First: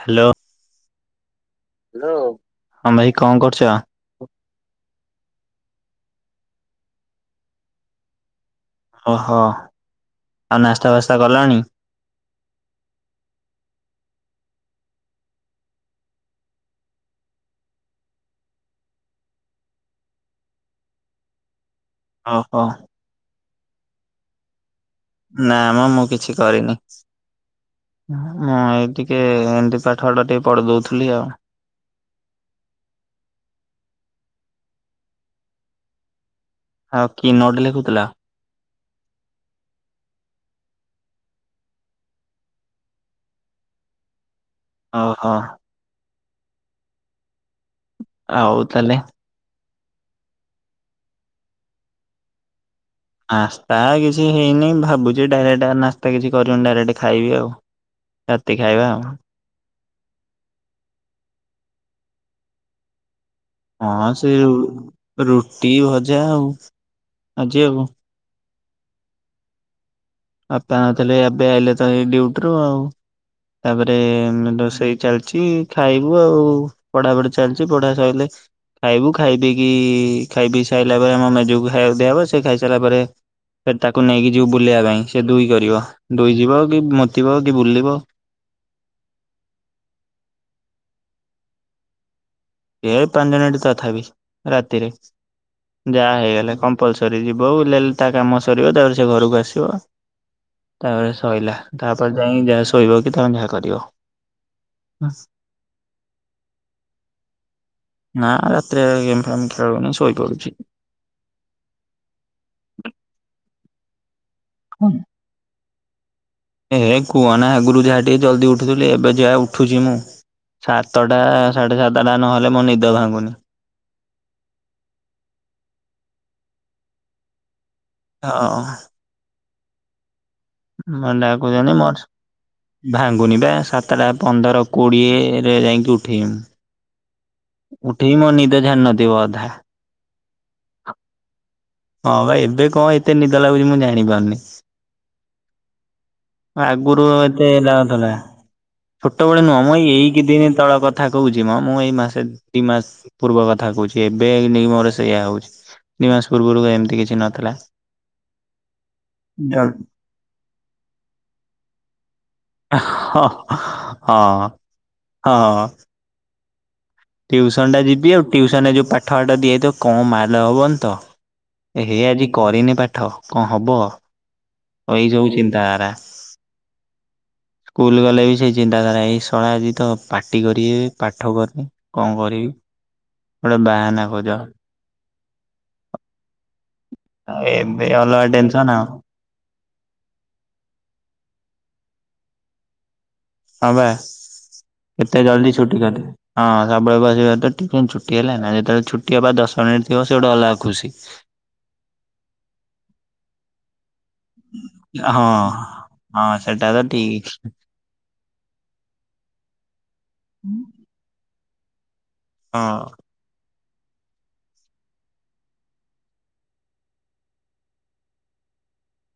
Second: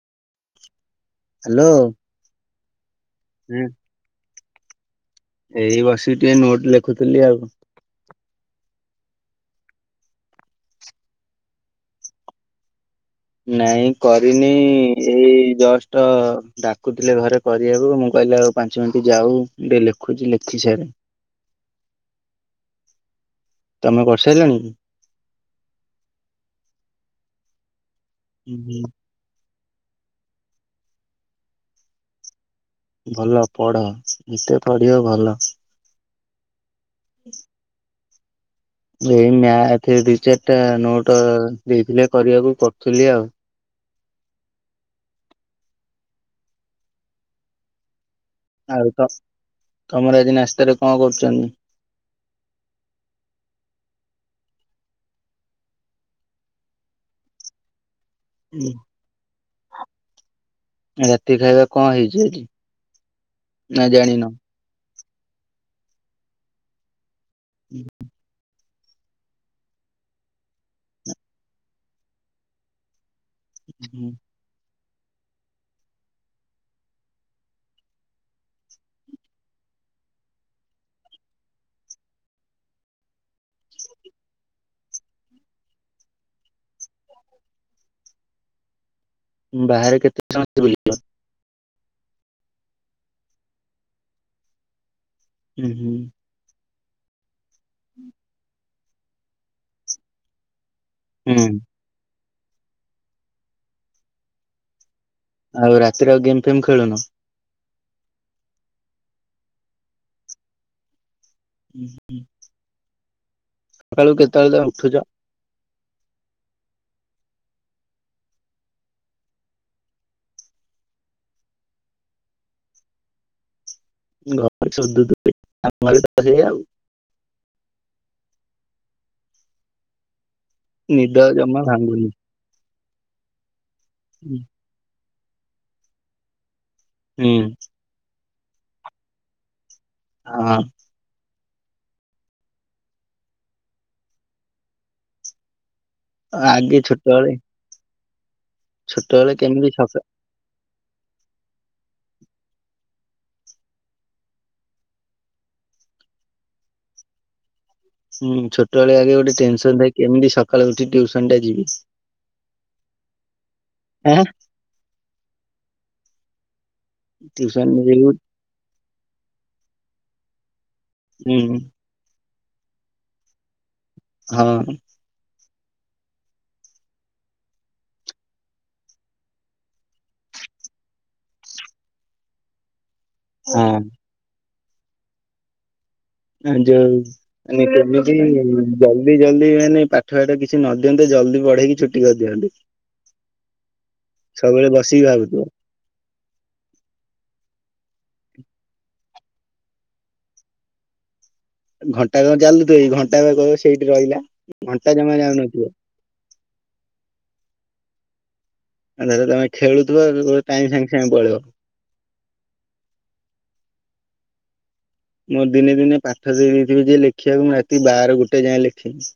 Hello. Hello. Hello. ହଁ ଭାଇ, କଣ ହଁ କରୁଛ? ଏଇ ବସିକି ଟିକେ ନୋଟ ଲେଖୁଥିଲି ଆଉ। ଓହୋ। ଆଉ ନାସ୍ତା ଫାସ୍ତା କଲଣି। ନାଇଁ କରିନି। ଏଇ ଜଷ୍ଟ ଡାକୁଥିଲେ ଘରେ। କରିବାକୁ। ମୁଁ କହିଲି, ଆଉ ପାଞ୍ଚ ମିନିଟ ଯାଉ। ଟିକେ ଲେଖୁଛି। ଲେଖି ସାରେ। ଓହୋ। ତମେ କରିସାରିଲଣି। ନାମ ମୁଁ କିଛି କରିନି। ହୁଁ ମୁଁ ହୁଁ। ଏଇଠି ଟିକେ ଏମିତି ପାଠ ଫାଠ ଟିକେ ପଢି ଦଉଥିଲି ଆଉ। ଭଲ ପଢ। ଯେତେ ପଢିବ ଭଲ। ଆଉ କି ନୋଟ୍ ଲେଖୁଥିଲା? ଏଇ ମ୍ୟାଥ ଦିଇ ଚାରିଟା ନୋଟ ଦେଇଥିଲେ କରିବାକୁ। କରୁଥିଲି ଆଉ। ଓହୋ। ଆଉ ତ। ତମର ଆଜି ନାସ୍ତାରେ କଣ କରୁଛନ୍ତି? ନାସ୍ତା କିଛି ହେଇନି। ଭାବୁଛି ଡାଇରେକ୍ଟ ନାସ୍ତା କିଛି କରିବିନି। ଡାଇରେକ୍ଟ ଖାଇବି ଆଉ। ରାତି ଖାଇବା ଆଉ। ରାତି ଖାଇବା କଣ ହେଇଛି ଆଜି? ନା ହଁ, ଜାଣିନ? ସେ ଯୋଉ ରୁଟି ଭଜା ଆଉ। ଆଜି ଆଉ। ବାପା ନଥିଲେ। ଏବେ ଆଇଲେ ତ, ଏଇ ଡିଉଟିରୁୁ ଆଉ। ତାପରେ ରୋଷେଇ ଚାଲିଛି ଖାଇବୁ ଆଉ। ପଢାପଢି ଚାଲିଚି। ପଢା ସଇଲେ। ଖାଇବୁ। ଖାଇପିଇ କି ଖାଇ ପିଇ ସାଇଲା ପରେ, ଆମ ମେଜକୁ ଖାଇବା ଦିଆହବ। ସେ ଖାଇ ସାରିଲା ପରେ, ସେ ତାକୁ ନେଇକି ଯିବୁ ବୁଲିବା ପାଇଁ। ସେ ଦୁଇ କରିବ ଦୁଇ ଯିବ, କି ମୁତିବ କି ବୁଲିବ। ବାହାରେ କେତେ ସମ ଏ ପାଞ୍ଚ ମିନିଟ ତଥାପି, ରାତିରେ। ହୁଁ ହୁଁ ଯାହା ହେଇଗଲା କ କମ୍ପଲସରି। ଯିବ ବୁଲି ବାଲି ତା କାମ ସରିବ। ତାପରେ ସେ ଘରକୁ ଆସିବ। ତାପରେ ହୁଁ। ସଇଲା। ତାପରେ ଯାଇ ଯାହା, ଶୋଇବ କି ତମେ ଯାହା କରିବ। ଆଉ ରାତିରେ ଆଉ ଗେମ୍ ଫେମ ଖେଳୁନ। ନା ରାତିରେ ଆଉ ଗେମ୍ ଫେମ୍ ଖେଳୁନି। ଶୋଇପଡୁଛି। [inaudible] ସକାଳୁ କେତେବେଳେ ତମେ ଉଠୁଛ। ଏହେ କୁହନା। ଆଗରୁ ଯାହା ଟିକେ ଜଲ୍ଦି ଉଠୁଥିଲି। ଏବେ ଯାହା ଉଠୁଛି ମୁଁ। ସାତଟା, ସାଢେ ସାତଟା ନହେଲେ ମୋ ନିଦ ଭାଙ୍ଗୁନି। ଗପରେ। ହଁ। ନିଦ ମାନେ ୟାକୁ ଜମା ଜଣେ। ମୋର ଭାଙ୍ଗୁନି। ଭାଙ୍ଗୁନି ବା ସାତଟା ହୁଁ ପନ୍ଦର। କୋଡ଼ିଏରେ ଯାଇକି ଉଠେମୁଁ। ହୁଁ। ଉଠିକି ମୋ ନିଦ ଛାଡ଼ିନଥିବ ଅଧା। ହଁ। [inaudible] ହଁ ବା। ଏବେ କଣ ଏତେ ନିଦଲାଗୁଚି, ମୁଁ ଜାଣି ପାରୁନି। ଆଗେ ଆଗରୁ ଛୋଟବେଳେ ଏତେଲାଗୁନଥିଲା। ଛୋଟବେଳେ ନୁହଁ କେମିତି ମ ସକା ଏଇକେତେଦିନି ତଳକଥା। କଥା କହୁଛି ମ। ମୁଁ ଏଇ ମାସ ଦି ମାସ ପୂର୍ବ କଥା କହୁଛି। ଏବେ ମୋ ସେଇୟା ହଉଛି। ଦିଇ ମାସ ପୂର୍ବରୁ ଏମିତି କିଛି ନଥିଲା। ହୁଁ। ଛୋଟବେଳେ ଆଗେ ଗୋଟେ ଟେନସନ ଥାଏ, କେମିତି ସକାଳୁ ଉଠି ଟ୍ୟୁସନ ଟା ଯିବି। ହଁ। ଆଁ ହଁ। ହଁ। ଟିଉସନ ଟ୍ୟୁସନ ଟା ଯିବୁ ଯିବି। ଆଉ ଟିଉସନ ରେ ଯେଉଁ ପାଠ ଟା ଦିଆହେଇଥିବକଣ ମାଡ ହବନି ତ। ହୁଁ। ହେ ହେ ଆଜି କରିନି ପାଠ କଣ ହବ। ହଁ। ଏଇସବୁ ଚିନ୍ତାଧାରା। ସ୍କୁଲ ଗଲେ ବି ସେଇ ଚିନ୍ତାଧାରା। ଏଇ ଶଳା ଆଜି ତ ପାଟିକରିବେ ପାଠକରିନି। କଣ କରିବି ଗୋଟେ ବାହାନା କରିଦେବା। ଆ ଯଉ। ଆଉ ଏବେ ଅଲଗା ନୀତିରୀତି ଯାଉ। ଟେନସନ ଆଉ। ଜଲଦି ଜଲଦି ମାନେ ପାଠ ଫାଟ କିଛି ନ ଦିଅନ୍ତୁ ଜଲ୍ଦି ପଢେଇକି ଛୁଟି କରିଦିଅନ୍ତୁ। ହଁ ସବୁବେଳେ ବସିକି ଭାବୁଥିବ। ହେଲା। ହଁ ସବୁବେଳେ ବସି ଭାବୁଥିବ ଛୁଟି ହେଲା। ଟିକେ ଛୁଟି ହେଲେ। ଯେତେବେଳେ ଛୁଟି ହେବା ଦଶ ମିନିଟ ଥିବ ସେ ଗୋଟେ ଅଲଗା ଖୁସି। ଘଣ୍ଟା କଣ ଚାଲୁଥିବ କି ଘଣ୍ଟାପା। ସେଇଠି ରହିଲା। ଘଣ୍ଟା ଜମା ହଁ ଯାଉନଥିବ ହଁ ସେଟା ତ ଠିକ। ତାପରେ ତମେ ତ ଖେଳୁଥିବ ସେତେବେଳେ ଟାଇମ୍ ଟ ସାଙ୍ଗେ ସାଙ୍ଗେ ପଳେଇବ। ହଁ। ମୋ ଦିନେ ଦିନେ ପାଠ ଦେଇ ଦେଇଥିବେ ଯେ ଲେଖିବାକୁ ମୁଁ ରାତି ବାର ଗୋଟେ ଯାଏଁ ଲେଖିବି।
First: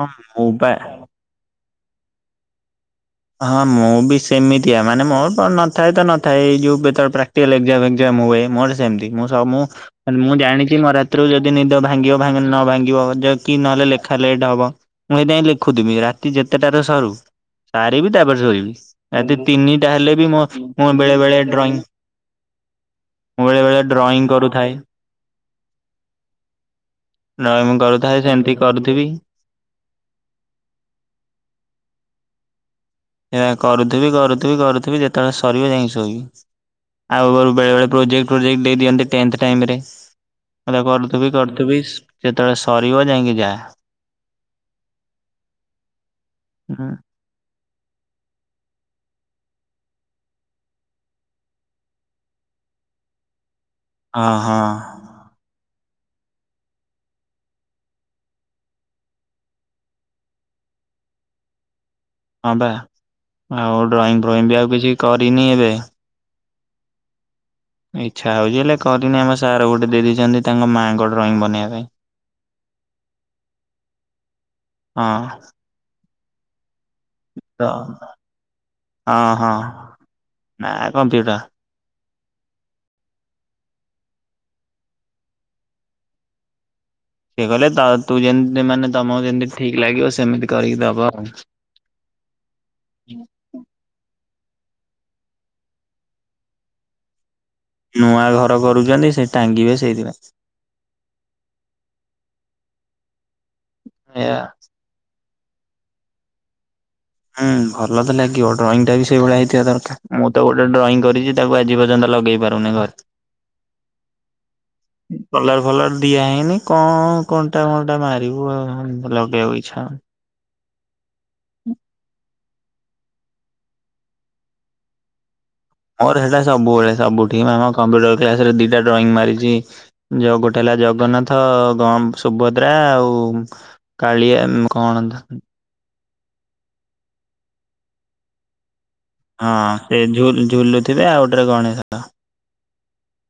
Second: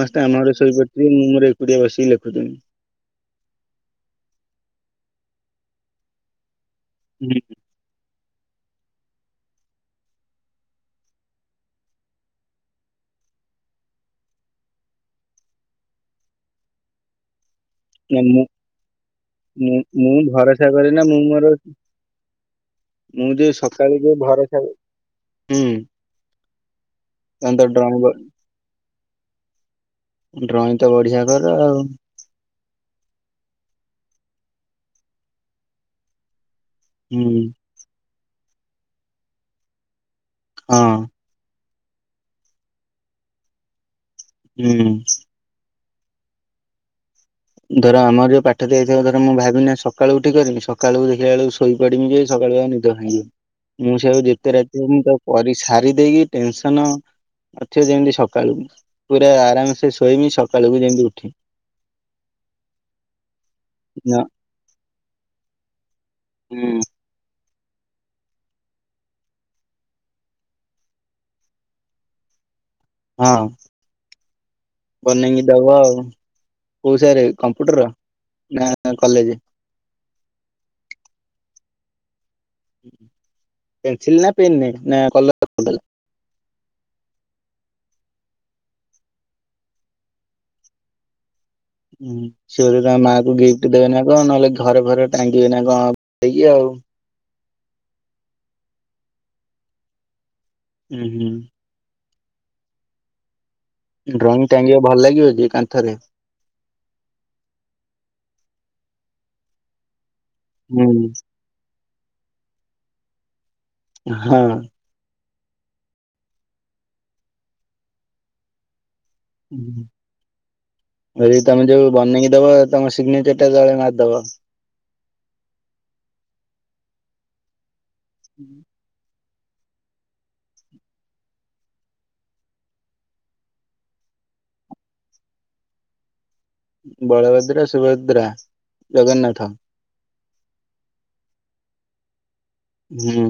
ହଁ ଆମ ମୁଁ ଘରେ ପା ଶୋଇପଡିିଥିବେ ମୁଁ ମୋର ଏକୁଟିଆ ବସିକି ଲେଖୁଥିବି। ହଁ ମୁଁ ବି ସେମିତିଆ। ମାନେ ମୋର କଣ ନଥାଏ ତ ନଥାଏ ଏଇ ଯୋଉ ଏଥର ହୁଁ। Practical exam. ମୁଁ ଏ। ମୋର୍ ସେମିତି ମୁଁ ସବୁ ମୁଁ। ମୁଁ ଜାଣିଛି ମୋ ରାତିରୁ ଯଦି ନିଦ ଭାଙ୍ଗିବ ନ ଭାଙ୍ଗିବ କି ନହେଲେ ଲେଖାଲେଖି ଟେ ହବ। ମୁଁ ହେଇଥିପାଇଁ ଲେଖୁଥିବି ରାତି ଯେତେଟାରେ ସରୁ। ସାରିବି ନା ତାପରେ ମୁଁ। ଶୋଇବି। ରାତି ତିନିଟା ହେଲେ ମୁଁ ବି ମୋ ଭରସା କରେ ନା ବେଳେ ମୁଁ ବେଳେ ମୋର। ଡ୍ରଇଂ ମୁଁ ଯେ ବେଳେ ବେଳେ ସକାଲୁ ଠୁ ଯେ ଡ୍ରଇଂ ଘର ଛାଡୁ କରୁଥାଏ। ହୁଁ ତମେ ନାଇଁ ତ ମୁଁ ଡ୍ରଇଂ ବ ଡରୁଥାଏ ସେମିତି କରୁଥିବି। ଡ୍ରଇଂ ତ ବଢିଆ କରେ ଆଉ ଏହା କରୁଥିବି କରୁଥିବି କରୁଥିବି ଯେତେବେଳେ ସରିବ ଯାଇ କି ଶୋଇବି। ଆଉ ହୁଁ ବେଳେ ବେଳେ ପ୍ରୋଜେକ୍ଟ ପ୍ରୋଜେକ୍ ଦେଇ ଦିଅନ୍ତି ତେଣ୍ଟ ଟାଇମ୍ ରେ ହଁ କରୁଥିବି କରୁଥିବି ତୁବିସ ଯେତେବେଳେ ସରିବ ଯାଇ କି ଯା ହୁଁ। ହୁଁ। ଧର ଆମର ଯଉ ପାଠ ଦିଆଯାଇ ଧର ମୁଁ ଭାବି ନିଅ ସକାଳୁ ଉଠିି କରି ସକାଳୁ ଦେଖିଲା ବେଳକୁ ଶୋଇ ପଡିବି ଯେ ସକାଳୁ ଆ ନିବି ମୁଁ ହଁ ସେୟାକୁ ଯେତେ ହଁ। ରାତି ହଉ ମୁ ତକୁ କରି ସାରି ଦେଇକି ଟେନସନ ତଥ୍ୟ ଯେମିତି ସକାଳୁ ପୁରା ଆରାମ ସେ ଶୋଇବି ସକାଳୁକୁ ଯେମିତି ଉଠିବି। ହଁ ବା ଆଉ ନ ଡ୍ରଇଂ ଫ୍ରଇଂ ବି ଆଉ କିଛି କରିନି ଏବେ। ହୁଁ। ଇଚ୍ଛା ହଉଛି ହେଲେ କରିନି ଆମ ସାର୍ ଗୋଟେ ଦେଇଦେଇଛନ୍ତି ତାଙ୍କ ମାଆଙ୍କ ଡ୍ରଇଂ ବନେଇବା ପାଇଁ। ହଁ ବନେଇ ହଁ କି ଦବ ଆଉ କୋଉ ସାର ତ କମ୍ପୁଟର ନା କଲେଜ? ନାଁ କମ୍ପ୍ୟୁଟର। ପେନସିଲ ନା ପେନ୍ ନାଇଁ ନା କଲଲ କିଏ ଗଲେ ତ ତୁ ଯେମି ଯେମାନେ ତମକୁ ଯେମିତି ଠିକ ଲାଗିବ ସେମିତି କରିକି ଦବ ଆଉ। ହୁଁ ସିଏ ବୋଧେ ତାଙ୍କ ମାକୁ ଗିଫ୍ଟ ଦେବେ ନା କଣ ନହେଲେ ଘରେ ଘରେ ଟାଙ୍ଗିବେ ନା କଣ। ଦେଗିଆ ଆଉ ନୂଆ ଘର କରୁଛନ୍ତି ସେ ଟାଙ୍ଗିବେ ସେଇଥିପାଇଁ। ହୁଁ ହୁଁ। ଏଇଆ। ଡ୍ରଇଂ ଟାଙ୍ଗିବା ଭଲ ଲାଗିବ ଯେ କାନ୍ଥରେ। ହୁଁ ଭଲ ତ ଲାଗିବ ଡ୍ରଇଂ ଟା ବି ସେଇଭଳିଆ ହେଇଥିବା ଦରକାର ମୁଁ ତ ଗୋଟେ ହୁଁ ଡ୍ରଇଂ କରିଛି ତାକୁ ଆଜି ପର୍ଯ୍ୟନ୍ତ ଲଗେଇ ପାରୁନି ଘରେ। ହୁଁ। କଲର ଫଲର ଦିଆ ହେଇନି କଣ କଣ୍ଟା ଫଣ୍ଟା ମାରିବୁ ଆଉ ଲ ବଉ ଇଚ୍ଛା। ଏ ତମେ ଯୋଉ ବନେଇକି ଦବ ତମ ସିଗ୍ନେଚର ଟା ତଳେ ମାରିଦବ। ମୋର ସେଟା ସବୁବେଳେ ସବୁ ଠି ଆମ କମ୍ପ୍ୟୁଟର କ୍ଲାସରେ ଦିଟା ଡ୍ରଇଂ ମାରିଛି ଯ ଗୋଟେ ହେଲା ଜଗନ୍ନାଥ ଗ ସୁଭଦ୍ରା ଆଉ କାଳିଆ ଉଁ କଣା ଧା ବଳଭଦ୍ର ସୁଭଦ୍ରା ଜଗନ୍ନାଥ ହଁ ସେ ଝୁଲ ଝୁଲୁଥିବେ ଆଉ ଗୋଟେ ଗଣେଶ। ହୁଁ,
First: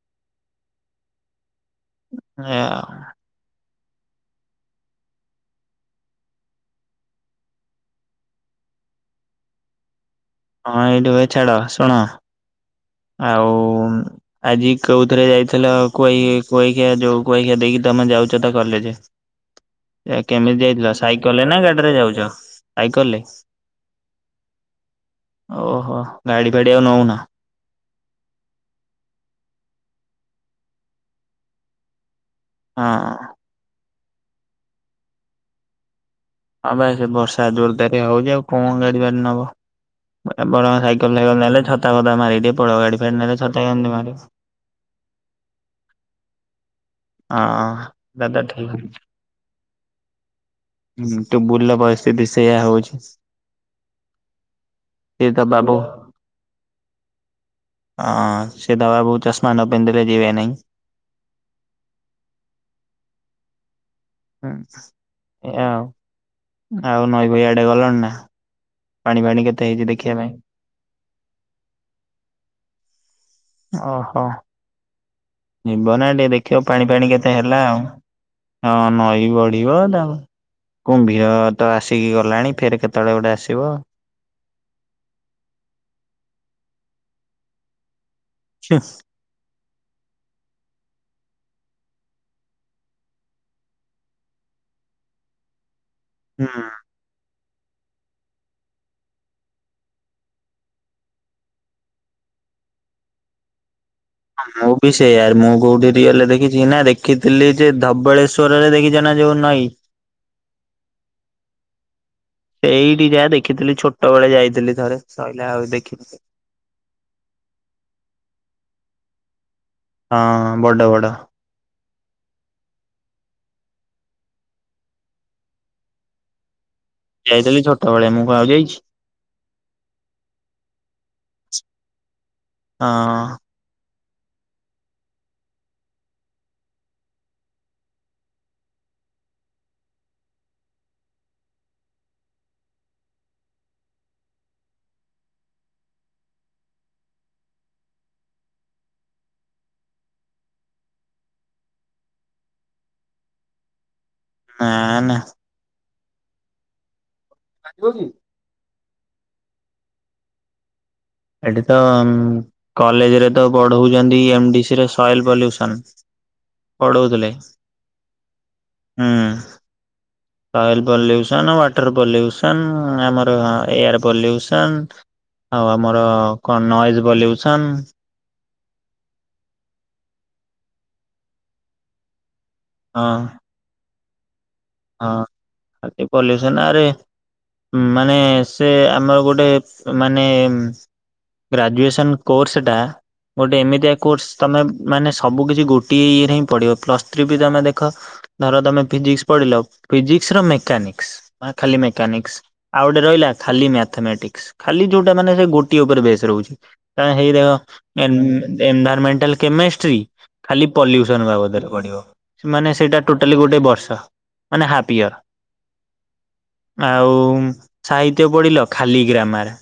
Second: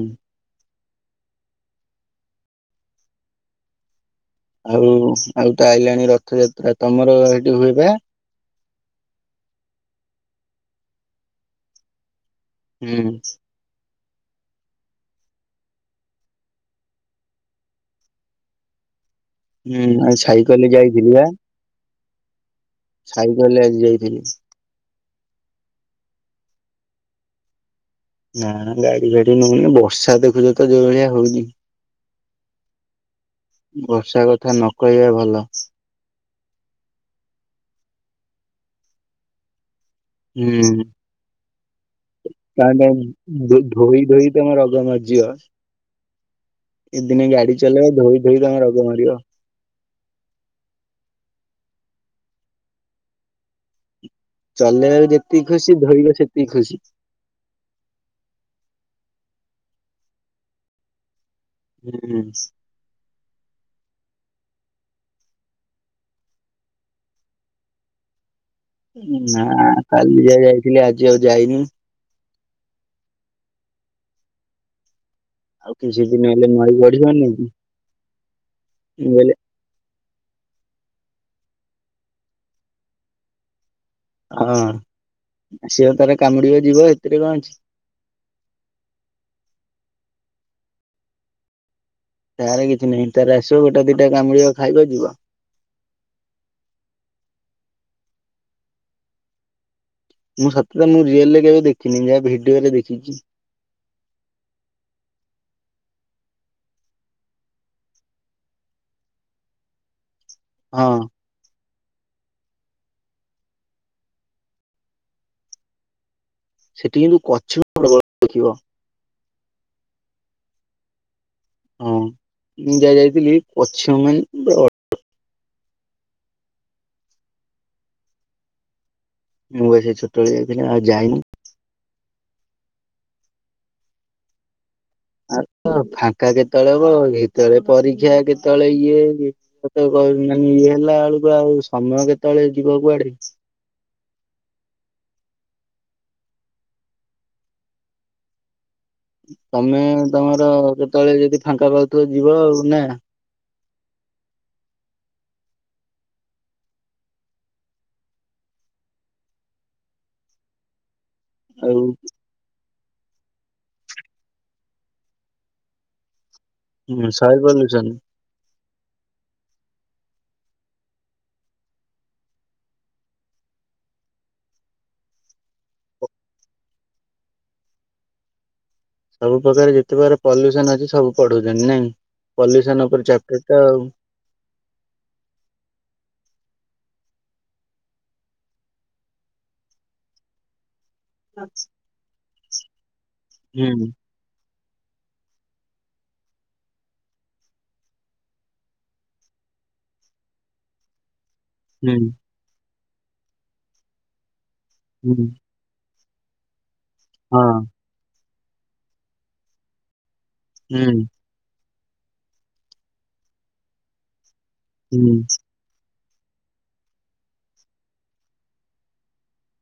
ଆ। ହଉ ଆଉ ତ ଆଇଲାଣି ରଥଯାତ୍ରା ତମର ହେଠି ହୁଏ ପା? ହଁ ଏଇଠୁ ଭାଇ ଛାଡ ଶୁଣ ହୁଁ ଆଉ ଆଜି କୋଇ ଥିରେ ଯାଇଥିଲ କୋଇ କୁଆଖିଆ ଯୋଉ କୁଆଖିଆ ଦେଇକି ତମେ ଯାଉଛ ତ କଲେଜ। ହୁଁ ଆଉ କେମିତି ସାଇକେଲରେ ଯାଇଥିଲ ଯାଇଥିଲି ବା ସାଇକେଲ ନା ଗାଡିରେ ଯାଉଛ? ସାଇକଲେ ସାଇକେଲରେ ଆଜି ଯାଇଥିଲି। ଓହୋ ଗାଡି ଫାଡି ଆଉ ନଉନା? ନା ଗାଡି ଫାଡି ନଉନି ବର୍ଷା ଦେଖୁଛ ତ ଯୋଉ ଭଳିଆ ହଉଚି। ହଁ। ବର୍ଷା କଥା ନ କହିବା ଭଲ ହ ବା ସେ ବର୍ଷା ଜୋରଦାର ରେ ହଉଛି ଆଉ କଣ ଗାଡିଫାଡ଼ି ନବ ବରଂ ହୁଁ ସାଇକେଲ ନେଲେ ଛତା ଫତା ମାରିକି ଟିକେ ପଳେଇବ ତାହେଲେ ଗାଡି ଫାଡ଼ି ନେଲେ ଛତା କେମି ଧୋଇ ଧୋଇ ତମ ରଗ ମରିଯିବ ଏଇ ଦିନେ ଗାଡି ହଁ ଚଲେଇବ ଧୋଇ ଧୋଇ ଦାଦା ତମ ଠିକ୍ ରଗ ମରିବ ହୁଁ ତୁବୁଲ ର ପରିସ୍ଥିତି ସେଇୟା ହଉଛି ଚଲେଇବା ବି ସିଏ ଯେତିକି ତା ବାବୁ ଖୁସି ଧୋଇବା ସେତିକି ଖୁସି ହଁ ସେ ଦବା ବହୁ ଚଷମା ନ ପିନ୍ଧିଲେ ଯିବେ ନାହିଁ ହୁଁ ହୁଁ ଏଆ ଆଉ ନଈ ଫଇଆଡେ ଗଲଣି ନା ପାଣି ଫାଣି ନା କେତେ ହେଇଛି ଦେଖିବା କାଲି ପାଇଁ? ଯାହା ଯାଇଥିଲି ଆଜି ଆଉ ଯାଇନି ଓହୋ ଆଉ ଯିବ କିଛି ନା ଦିନ ଟିକେ ହେଲେ ଦେଖିବ ନଈ ପାଣି ପାାଣି ବଢିବନି କେତେ କି ହେଲା ଆଉ ହଁ ମୁଁ ନଈ କହିଲି ବ ପିବ କୁମ୍ଭୀର ତ ଆସିକି ଗଲାଣି ଫେର କେତେବେଳେ ଗୋଟେ ଆସିବ ହଁ ସିଏ ତାର କାମୁଡିବ ଯିବ ଏଥିରେ କଣ ଅଛି ହୁଁ ତାର କିଛି ନାହିଁ ତାର ଆସିବ ଗୋଟେ ଦିଟା କାମୁଡିବ ଖାଇବ ଯିବ ହଁ ମୁଁ ସତରେ ମୁଁ ରିଏଲ ରେ କେବେ ଦେଖିନି ଯାହା ଭିଡିଓ ରେ ଦେଖିଛି ହ ମୁଁ ବି ସେଇଆା ମୁଁ କୋଉଠି ରିୟଲେ ଦେଖିଛି ନା ଦେଖିଥିଲି ଯେ ଧବଳେଶ୍ଵର ରେ ଦେଖିଛ ନା ଯୋଉ ନଈ ହଁ ସେଇଠି ଯାହା ଦେଖିଥିଲି ଛୋଟ ବେଳେ ଯାଇଥିଲି ଥରେ ସଇଲା ଆଉ ଦେଖିନି ସେଠି କିନ୍ତୁ କଛିମ ପ୍ରବଳ ଦେଖିବ ହଁ ବଡ ବଡ ହଁ ମୁଁ ଯାହା ଯାଇଥିଲି କଛିମ ମାନେ ପ୍ର ଯାଇଥିଲି ଛୋଟବେଳେ ମୁଁ କଣ ଆଉ ଯାଇଛି ମୁଁ ବା ସେଇ ଛୋଟବେଳେ ଯାଇଥିଲି ଆଉ ଯାଇନି ହଁ ହଁ ଆ ଫାଙ୍କା କେତେବେଳେ ହବ କେତେବେଳେ ପରୀକ୍ଷା କେତେବେଳେ ଇଏ ତେ ମାନେ ଇଏ ହେଲା ବେଳକୁ ଆଉ ସମୟ କେତେବେଳେ ଯିବ କୁଆଡେ ତମେ ତମର ଯେତେବେଳେ ଯଦି ଫାଙ୍କା ପାଉଥିବ ଯିବ ଆଉ ନା ନା ନା ସାଙ୍ଗ କି ଏଠି ତ ଆଉ କଲେଜରେ ତ ବଢଉଛନ୍ତି ଏମଡି ସି ର ସଏଲ ପଲ୍ୟୁସନ ସଏ ପଡଉଥିଲେ ପଲୁସନ ହୁଁ ସଏଲ ପଲ୍ୟୁସନ୍ ୱାଟର ପଲ୍ୟୁସନ୍ ଆମର ହଁ ଏୟାର ପଲ୍ୟୁସନ୍ ଆଉ ଆମର କଣ ନଏଜ ବଲିଉସନ ସବୁ ପ୍ରକାର ଯେତେବେ ପଲ୍ୟୁସନ ଅଛି ସବୁ ପଢଉଛନ୍ତି ନାଇଁ ପଲ୍ୟୁସନ ଉପରେ ହଁ ଚାପ୍ଟର ଟା ଆଉ ହଁ ଖାଲି ପଲ୍ୟୁସନ୍ ଆରେ ମାନେ ସେ ଆମର ଗୋଟେ ମାନେ ଆଉ ଗ୍ରାଜୁଏସନ୍ କୋର୍ସଟା ଗୋଟେ ହୁଁ ଏମିତିଆ କୋର୍ସ ତମେ ମାନେ ସବୁ କିିଛି ଗୋଟିଏ ଇଏରେ ହିଁ ପଢିବ ପ୍ଲସ୍ ଥ୍ରୀ ବି ତମେ ଦେଖ ଧର ତମେ ଫିଜିକ୍ସ ପଢିଲ ଫିଜିକ୍ସ ର ମେକାନିକ୍ସ ଖାଲି ହୁଁ ମେକାନିକ୍ସ ଆଉ ଗୋଟେ ରହିଲା ଖାଲି ମ୍ୟାଥମେଟିକ୍ସ ଖାଲି ଯୋଉଟା ହୁଁ ମାନେ ସେ ଗୋଟିଏ ଉପରେ ବେଶ ରହୁଛି କ ହେଇରେ ହଁ ଏ ନ ଏନ୍ ଭାର୍ମେଣ୍ଟାଲ କେମିଷ୍ଟ୍ରି ଖାଲି ହୁଁ ପଲ୍ୟୁସନ ବାବଦରେ ପଢିବ। ସେ ମାନେ ସେଇଟା ଟୋଟାଲି ଗୋଟେ ବର୍ଷ ମାନେ ହାପ୍ ହୁଁ ୟର। ଆଉ ସାହିତ୍ୟ ପଢିଲ ଖାଲି ଗ୍ରାମାର୍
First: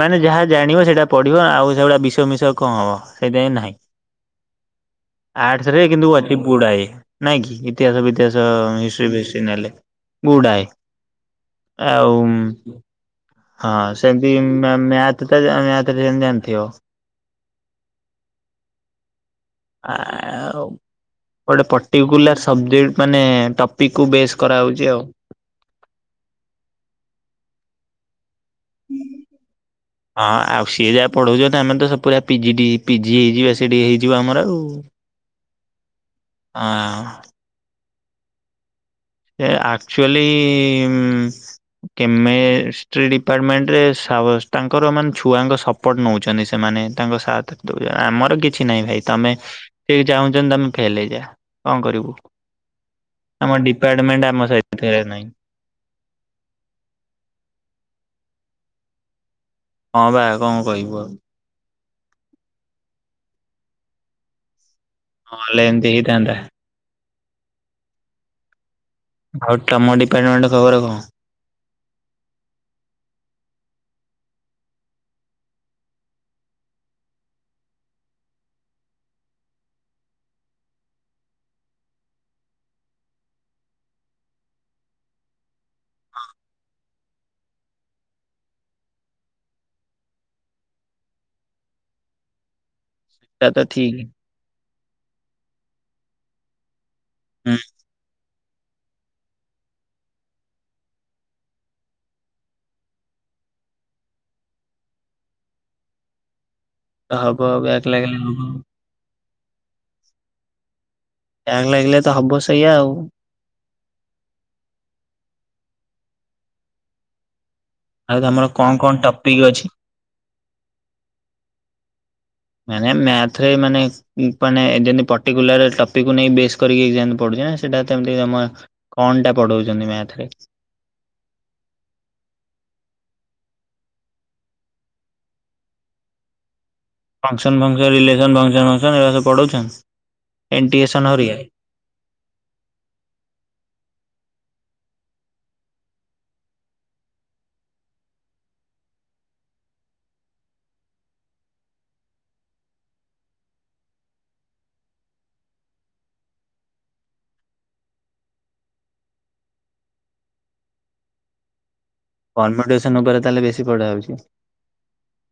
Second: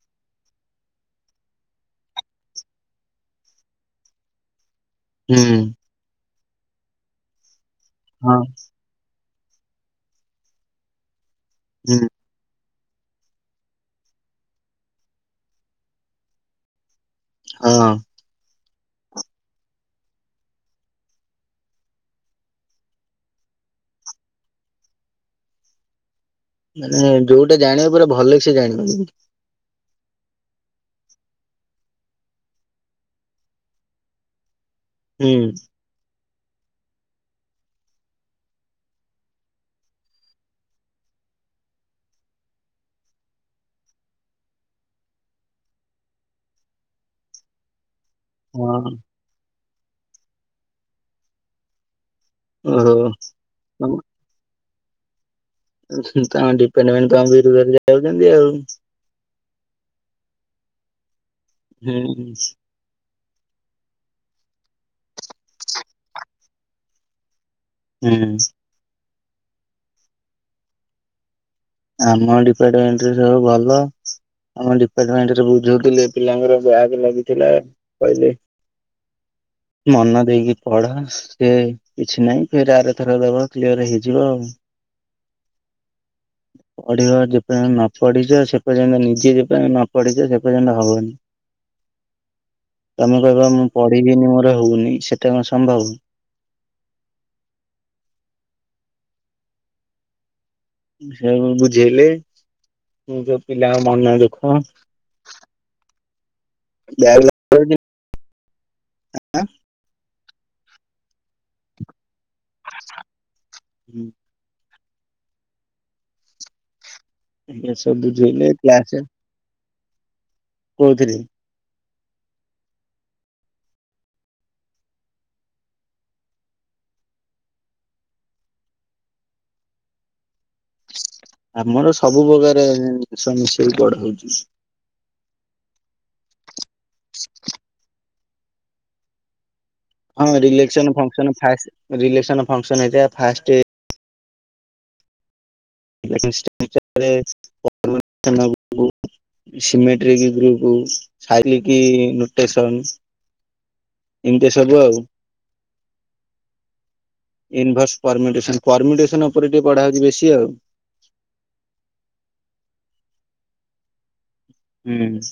ମାନେ ଯାହା ଜାଣିବ ସେଇଟା ପଢିବ ଆଉ ସେଗୁଡା ବିଷୟ ମିଷ କଣ ହବ ସେଇଥିପାଇଁ ନାହିଁ [inaudible] ହୁଁ ଆର୍ଟସ୍ ରେ କିନ୍ତୁ ଅତି ବୁଡାଏ ନାଇଁକି ଇତିହାସ ହଁ ବିତିହାସ ଏସବୁ ନେଲେ ଗୁଡାଏ ହୁଁ ଆଉ ହଁ ସେମିତି ମ୍ୟା ମ୍ୟାଥି ମ୍ୟାଥ ଟା ଜାଣିଥିବ। ହଁ ଆଉ ଗୋଟେ ପର୍ଟିକୁଲାର୍ ସବ୍ଜେକ୍ଟ ସେଟ୍ ମାନେ ଟପିକ୍ କୁ ବେଶ୍ କରାହାଉଛି ଆଉ ମାନେ ଯୋଉଟା ଜାଣିବ ପୁରା ଭଲ ସେ ଜାଣିବ ହଁ ଆଉ ସିଏ ଯାହା ପଢଉଛନ୍ତି ଆମେ ତ ପୁରା ପିଜିଡ଼ି ପିଜି ହେଇଯିବା ସେଠି ହେଇଯିବ ଆମର ଆଉ ହୁଁ ହଁ ଏ ଆକ୍ଚୁଆଲି କେମେଷ୍ଟି ଡିପାର୍ଟମେଣ୍ଟ ରେ ତାଙ୍କର ମାନେ ଛୁଆଙ୍କ ସ ସପଟ ନଉଛନ୍ତି ସେମାନେ ତାଙ୍କ ସାଥ ଦଉଛନ୍ତି ଆମର କିଛି ନାଇଁ ହଁ। ଭାଇ ତମେ ଠିକ୍ ଚାହୁଁଛନ୍ତି ତମେ ଫେଲ୍ ହେଇଯା କଣ କରିବୁ ଓହୋ ଆମ ଡିପାର୍ଟମେଣ୍ଟ ଆମ ସାଇଡ୍ ରେ ନାଇଁ। ତ ଡିପେଣ୍ଡ ମେଣ୍ଟ ବିରୁଦ୍ଧରେ ଯାଉଛନ୍ତି ଆଉ ହଁ ବା କଣ କହିବୁ ଆଉ ହୁଁ ନହେଲେ ଏମିତି ହେଇଥାନ୍ତା। ହୁଁ ଆଉ ତମ ଡିପାର୍ଟମେଣ୍ଟ ଖବର କଣ? ଆମ ଡିପାର୍ଟମେଣ୍ଟରେ ସବୁ ଭଲ। ଆମ ଡିପାର୍ଟମେଣ୍ଟରେ ଯୁଥିଲେ ପିଲାଙ୍କର ବ୍ୟାକ୍ ଲାଗିଥିଲା କହିଲେ [inaudible] ମନ ଦେଇକି ପଢ ସେ କିଛି ନାଇଁ ଫେରେ ଆର ଥର ଦବ କ୍ଲିୟର ହେଇଯିବ ଆଉ ପଢିବ ଯେପର୍ଯ୍ୟନ୍ତ ନ ପଢିଛ ସେ ପର୍ଯ୍ୟନ୍ତ ନିଜେ ଯେପର୍ଯ୍ୟ ନ ପଢିଛ ସେ ପର୍ଯ୍ୟନ୍ତ ହବନି [inaudible] ତମେ କହିବ ତା ତ ମୁଁ ଠିକ ପଢିବିନି ମୋର ହଉନି ସେଟା କଣ ସମ୍ଭବ ହଁ ସେ ବୁଝେଇଲେ ମୁ ଯୋଉ ପିଲାଙ୍କ ମନ ଦୁଃଖ ବ୍ୟାଗ ହବ ଏବେ ବ୍ୟାକ୍ ଲାଗିଲେ ଟ୍ୟାଙ୍କ ଲାଗିଲେ ତ ହବ ସେଇଆ ଆଉ ହୁଁ ଏ ସବୁ ବୁଝେଇଲେ କ୍ଲାସ୍ ରେ ଠିକ୍ ଅଛି କହୁଥିଲି ମାନେ ମ୍ୟାଥରେ ମାନେ ମାନେ ଯେମିତି ପର୍ଟିକୁଲାର ଟପିକ୍ କୁ ନେଇ ବ କରିକି ମଯେମିତି ସେଟା ତ ଏମିତି ମାନେ କଣ ଟା ପଢଉଛନ୍ତି ମ୍ୟାଥିରେ ଆମର ସବୁ ପ୍ରକାର [unintelligible] ମିଶେଇକି କରି ଦେଇଚୁ। ଫଙ୍କସନ [unintelligible] ହଁ ରିଲେସନ ଏଣ୍ଟିଏସନ ଫକ୍ସନ୍ ହରିକା ଫାସ୍ ରିଲେସନ୍ ଫକ୍ସନ ହରିକା ଫାଷ୍ଟ [unintelligible] ସିମେଣ୍ଟରେ କି ଗୃପରୁ ସ [unintelligible] ନୋଟେସନ ଏମିତି ସବୁ ଆଉ। ଇନଭସ୍ ପରିମେଡେସନ୍। ପରିମେଡେସନ୍ଉପରେ ଟିକେ ପଢା ହଉଛି ବେଶୀ ଆଉ। ପରିମେଡେସନ୍ ଉପରେ ତାହେଲେ ବେଶୀ ପଢା ହଉଛି? ହୁଁ।